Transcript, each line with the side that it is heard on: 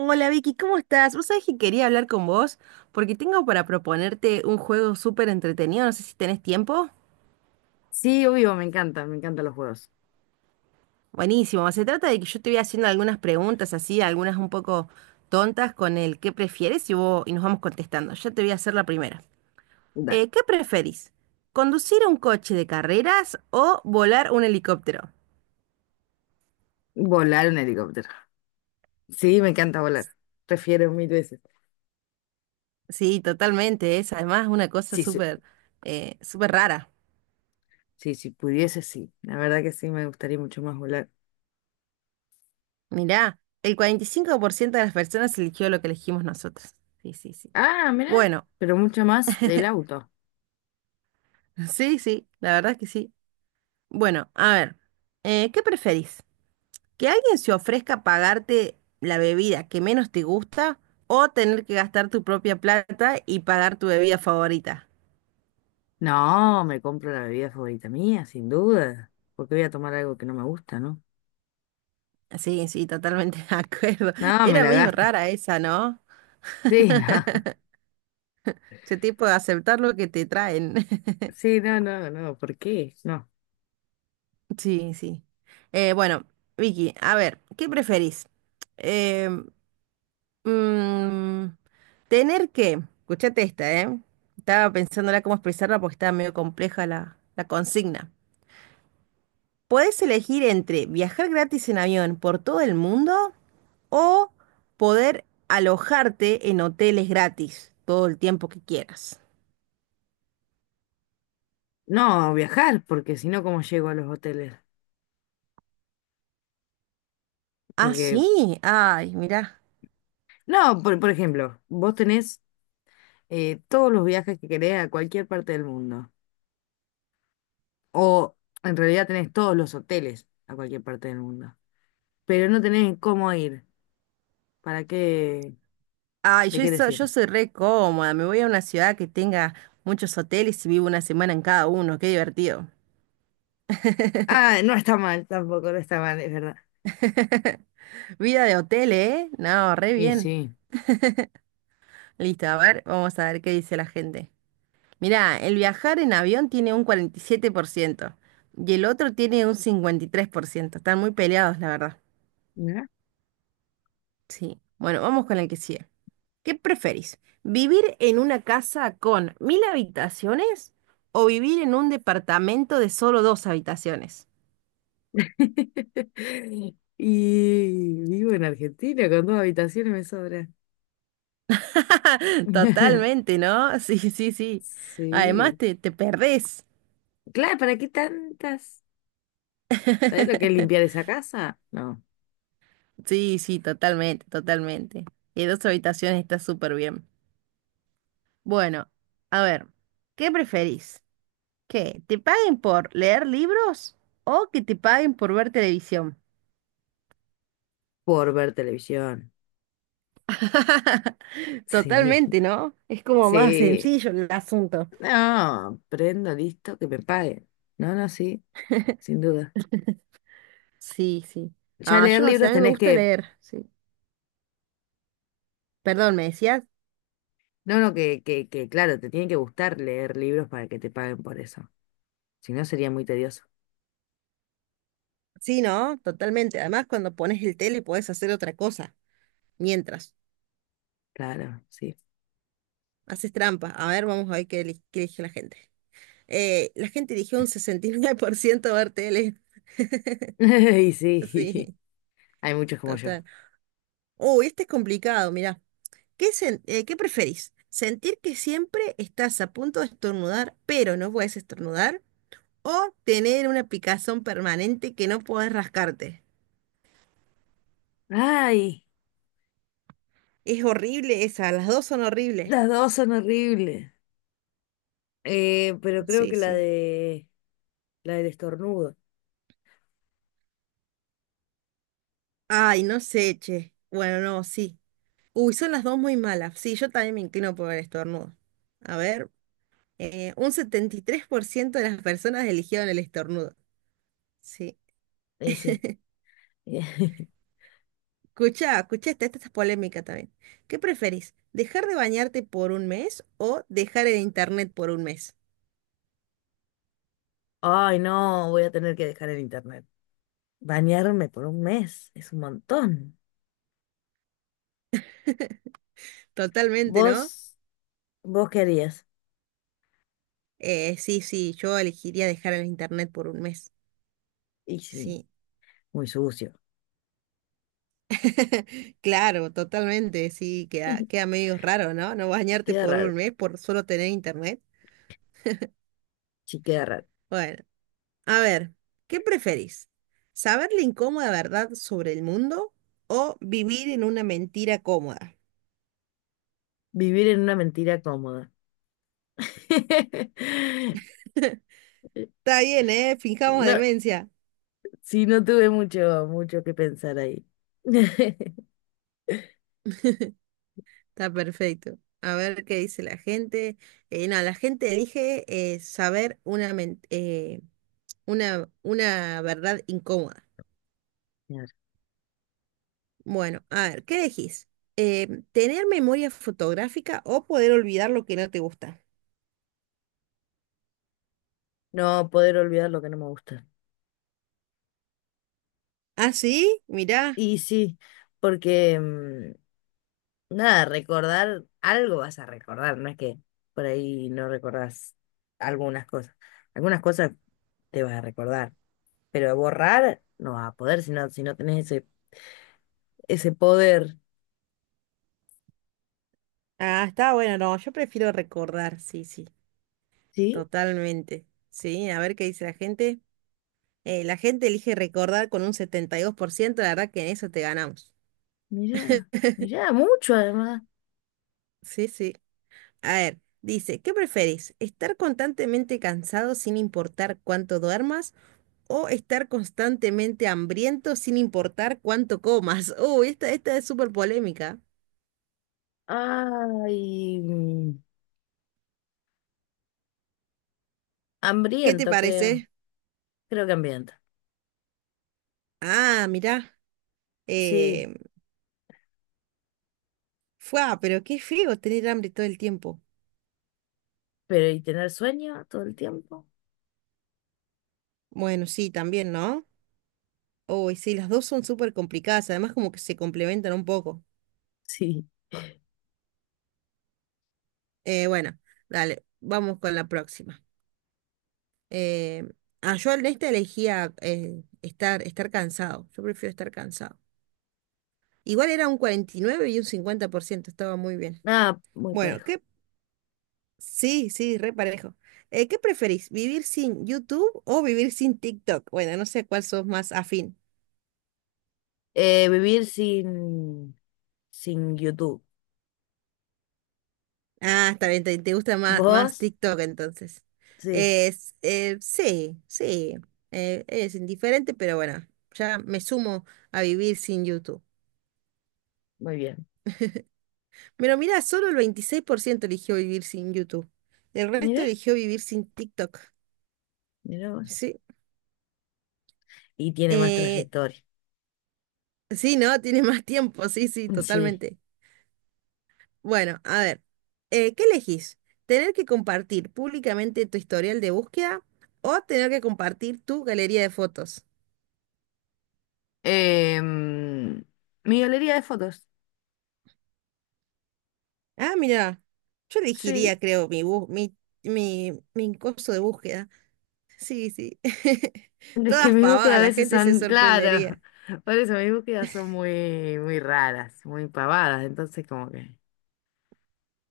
right: Hola Vicky, ¿cómo estás? Vos sabés que quería hablar con vos porque tengo para proponerte un juego súper entretenido, no sé si tenés tiempo.
left: Sí, obvio, me encantan los juegos.
right: Buenísimo, se trata de que yo te voy haciendo algunas preguntas así, algunas un poco tontas con el qué prefieres y, vos, y nos vamos contestando. Yo te voy a hacer la primera.
left: Da-
right: ¿Qué preferís? ¿Conducir un coche de carreras o volar un helicóptero?
left: Volar un helicóptero. Sí, me encanta volar. Prefiero mil veces.
right: Sí, totalmente, es además una cosa
left: Sí, sí,
right: súper súper rara.
left: sí, si pudiese, sí. La verdad que sí, me gustaría mucho más volar.
right: Mirá, el 45% de las personas eligió lo que elegimos nosotros. Sí, sí, sí.
left: Ah, mira,
right: Bueno,
left: pero mucho más el auto.
right: sí, sí, la verdad es que sí. Bueno, a ver, ¿qué preferís? ¿Que alguien se ofrezca a pagarte la bebida que menos te gusta o tener que gastar tu propia plata y pagar tu bebida favorita?
left: No, me compro la bebida favorita mía, sin duda. Porque voy a tomar algo que no me gusta, ¿no?
right: Sí, sí, totalmente de acuerdo.
left: No, me
right: Era
left: la
right: medio
left: gasto.
right: rara esa, ¿no?
left: Sí, no.
right: Ese tipo de aceptar lo que te traen.
left: Sí, no, no, no. ¿Por qué? No.
right: Sí, sí. Bueno, Vicky, a ver, ¿qué preferís? Eh, mm, tener que, escuchate esta, ¿eh? Estaba pensándola cómo expresarla porque estaba medio compleja la consigna. Podés elegir entre viajar gratis en avión por todo el mundo o poder alojarte en hoteles gratis todo el tiempo que quieras.
left: No, viajar, porque si no, ¿cómo llego a los hoteles?
right: Ah,
left: Porque
right: sí. Ay, mirá.
left: no, por ejemplo, vos tenés todos los viajes que querés a cualquier parte del mundo. O en realidad tenés todos los hoteles a cualquier parte del mundo. Pero no tenés cómo ir. ¿Para qué?
right: Ay,
left: ¿De
right: yo,
left: qué
right: yo
left: decir?
right: soy re cómoda, me voy a una ciudad que tenga muchos hoteles y vivo una semana en cada uno, qué divertido.
left: Ah, no está mal, tampoco no está mal, es verdad.
right: Vida de hotel, ¿eh? No, re
left: Y
right: bien.
left: sí.
right: Listo, a ver, vamos a ver qué dice la gente. Mirá, el viajar en avión tiene un 47% y 7% y el otro tiene un 53%. Están muy peleados, la verdad.
left: ¿No?
right: Sí. Bueno, vamos con el que sigue. ¿Qué preferís? ¿Vivir en una casa con mil habitaciones o vivir en un departamento de solo dos habitaciones?
left: Y vivo en Argentina con dos habitaciones me sobra.
right: Totalmente, ¿no? Sí, sí, sí. Además
left: Sí.
right: te perdés.
left: Claro, ¿para qué tantas? ¿Sabes lo que es limpiar esa casa? No,
right: Sí, sí, totalmente, totalmente. Y dos habitaciones está súper bien. Bueno, a ver, ¿qué preferís? ¿Que te paguen por leer libros o que te paguen por ver televisión?
left: por ver televisión. Sí,
right: Totalmente, ¿no? Es como más
left: sí.
right: sencillo el asunto.
left: No, prendo, listo, que me paguen. No, no, sí, sin duda.
right: Sí, sí.
left: Ya
right: Ah,
left: leer
right: yo no sé,
left: libros
right: a mí me
left: tenés
right: gusta
left: que,
right: leer, sí. Perdón, ¿me decías?
left: no, no, claro, te tiene que gustar leer libros para que te paguen por eso. Si no, sería muy tedioso.
right: Sí, ¿no? Totalmente. Además, cuando pones el tele puedes hacer otra cosa mientras
left: Claro, sí.
right: haces trampa. A ver, vamos a ver qué elige la gente. La gente eligió un 69% ver tele.
left: Y sí,
right: Sí,
left: hay muchos como yo.
right: total. Uy, este es complicado, mirá. ¿Qué preferís? ¿Sentir que siempre estás a punto de estornudar, pero no puedes estornudar? ¿O tener una picazón permanente que no podés rascarte?
left: Ay,
right: Es horrible esa, las dos son horribles.
left: las dos son horribles. Pero creo
right: Sí,
left: que
right: sí.
left: la del estornudo.
right: Ay, no sé, che. Bueno, no, sí. Uy, son las dos muy malas. Sí, yo también me inclino por el estornudo. A ver, un 73% de las personas eligieron el estornudo. Sí.
left: Y sí.
right: Escucha, escucha, esta es polémica también. ¿Qué preferís? ¿Dejar de bañarte por un mes o dejar el internet por un mes?
left: Ay, no, voy a tener que dejar el internet. Bañarme por un mes es un montón.
right: Totalmente, ¿no?
left: ¿Vos? ¿Vos qué harías?
right: Sí, sí, yo elegiría dejar el internet por un mes.
left: Y sí,
right: Sí.
left: muy sucio.
right: Claro, totalmente. Sí, queda medio raro, ¿no? No bañarte
left: Queda
right: por
left: raro.
right: un mes por solo tener internet.
left: Sí, queda raro.
right: Bueno. A ver, ¿qué preferís? ¿Saber la incómoda verdad sobre el mundo o vivir en una mentira cómoda?
left: Vivir en una mentira cómoda.
right: Está bien, ¿eh? Fijamos
left: No,
right: demencia.
left: sí, no tuve mucho, mucho que pensar ahí.
right: Está perfecto. A ver qué dice la gente. No, la gente elige saber una verdad incómoda.
left: Claro.
right: Bueno, a ver, ¿qué elegís? ¿Tener memoria fotográfica o poder olvidar lo que no te gusta?
left: No poder olvidar lo que no me gusta.
right: ¿Ah, sí? Mirá.
left: Y sí, porque nada, recordar algo vas a recordar, no es que por ahí no recordás algunas cosas. Algunas cosas te vas a recordar, pero borrar no vas a poder si no tenés ese, ese poder.
right: Ah, está bueno, no, yo prefiero recordar, sí, sí.
left: Sí,
right: Totalmente. Sí, a ver qué dice la gente. La gente elige recordar con un 72%. La verdad que en eso te ganamos.
left: mira, mira, mucho además.
right: Sí, sí. A ver, dice, ¿qué preferís? ¿Estar constantemente cansado sin importar cuánto duermas o estar constantemente hambriento sin importar cuánto comas? Uy, esta es súper polémica.
left: Ay,
right: ¿Qué te
left: hambriento creo,
right: parece?
left: creo que hambriento.
right: Ah, mirá.
left: Sí,
right: Eh, fua, pero qué feo tener hambre todo el tiempo.
left: pero ¿y tener sueño todo el tiempo?
right: Bueno, sí, también, ¿no? Uy, sí, las dos son súper complicadas, además como que se complementan un poco.
left: Sí,
right: Bueno, dale, vamos con la próxima. Eh, yo en esta elegía estar cansado, yo prefiero estar cansado. Igual era un 49 y nueve y un 50% estaba muy bien.
left: nada, muy
right: Bueno,
left: parejo.
right: ¿qué? Sí, sí, re parejo. ¿Qué preferís, vivir sin YouTube o vivir sin TikTok? Bueno, no sé cuál sos más afín.
left: Vivir sin YouTube.
right: Ah, está bien, te gusta más
left: ¿Vos?
right: TikTok entonces.
left: Sí,
right: Sí, sí, es indiferente, pero bueno, ya me sumo a vivir sin YouTube.
left: muy bien.
right: Pero mira, solo el 26% eligió vivir sin YouTube. El resto
left: Mira,
right: eligió vivir sin TikTok.
left: mira vos.
right: Sí,
left: Y tiene más
right: eh,
left: trayectoria.
right: sí, ¿no? Tiene más tiempo, sí, sí,
left: Sí.
right: totalmente. Bueno, a ver, ¿qué elegís? ¿Tener que compartir públicamente tu historial de búsqueda o tener que compartir tu galería de fotos?
left: Em, mi galería de fotos.
right: Ah, mira, yo
left: Sí,
right: elegiría, creo, mi bus, mi coso de búsqueda. Sí, sí.
left: es que
right: Todas
left: mis búsquedas
right: pavadas,
left: a
right: la
left: veces
right: gente se
left: son, claro,
right: sorprendería.
left: por eso mis búsquedas son muy, muy raras, muy pavadas. Entonces, como que,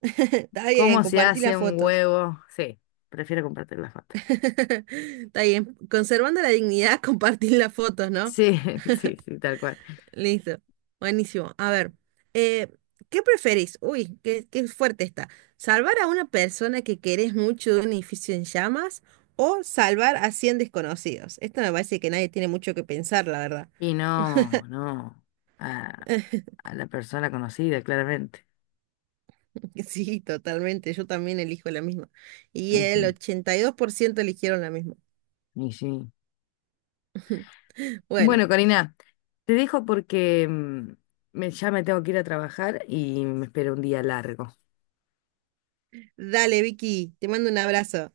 right: Está bien,
left: ¿cómo se
right: compartí
left: hace
right: las
left: un
right: fotos.
left: huevo? Sí, prefiero compartir la foto.
right: Está bien, conservando la dignidad, compartir las fotos, ¿no?
left: Sí, sí, sí, tal cual.
right: Listo. Buenísimo. A ver, eh, ¿qué preferís? Uy, qué fuerte está. ¿Salvar a una persona que querés mucho de un edificio en llamas o salvar a 100 desconocidos? Esto me parece que nadie tiene mucho que pensar, la verdad.
left: Y no, no, a, a la persona conocida, claramente.
right: Sí, totalmente. Yo también elijo la misma. Y
left: Y
right: el
left: sí,
right: 82% eligieron la misma.
left: y sí.
right: Bueno,
left: Bueno, Karina, te dejo porque ya me tengo que ir a trabajar y me espero un día largo.
right: dale, Vicky, te mando un abrazo.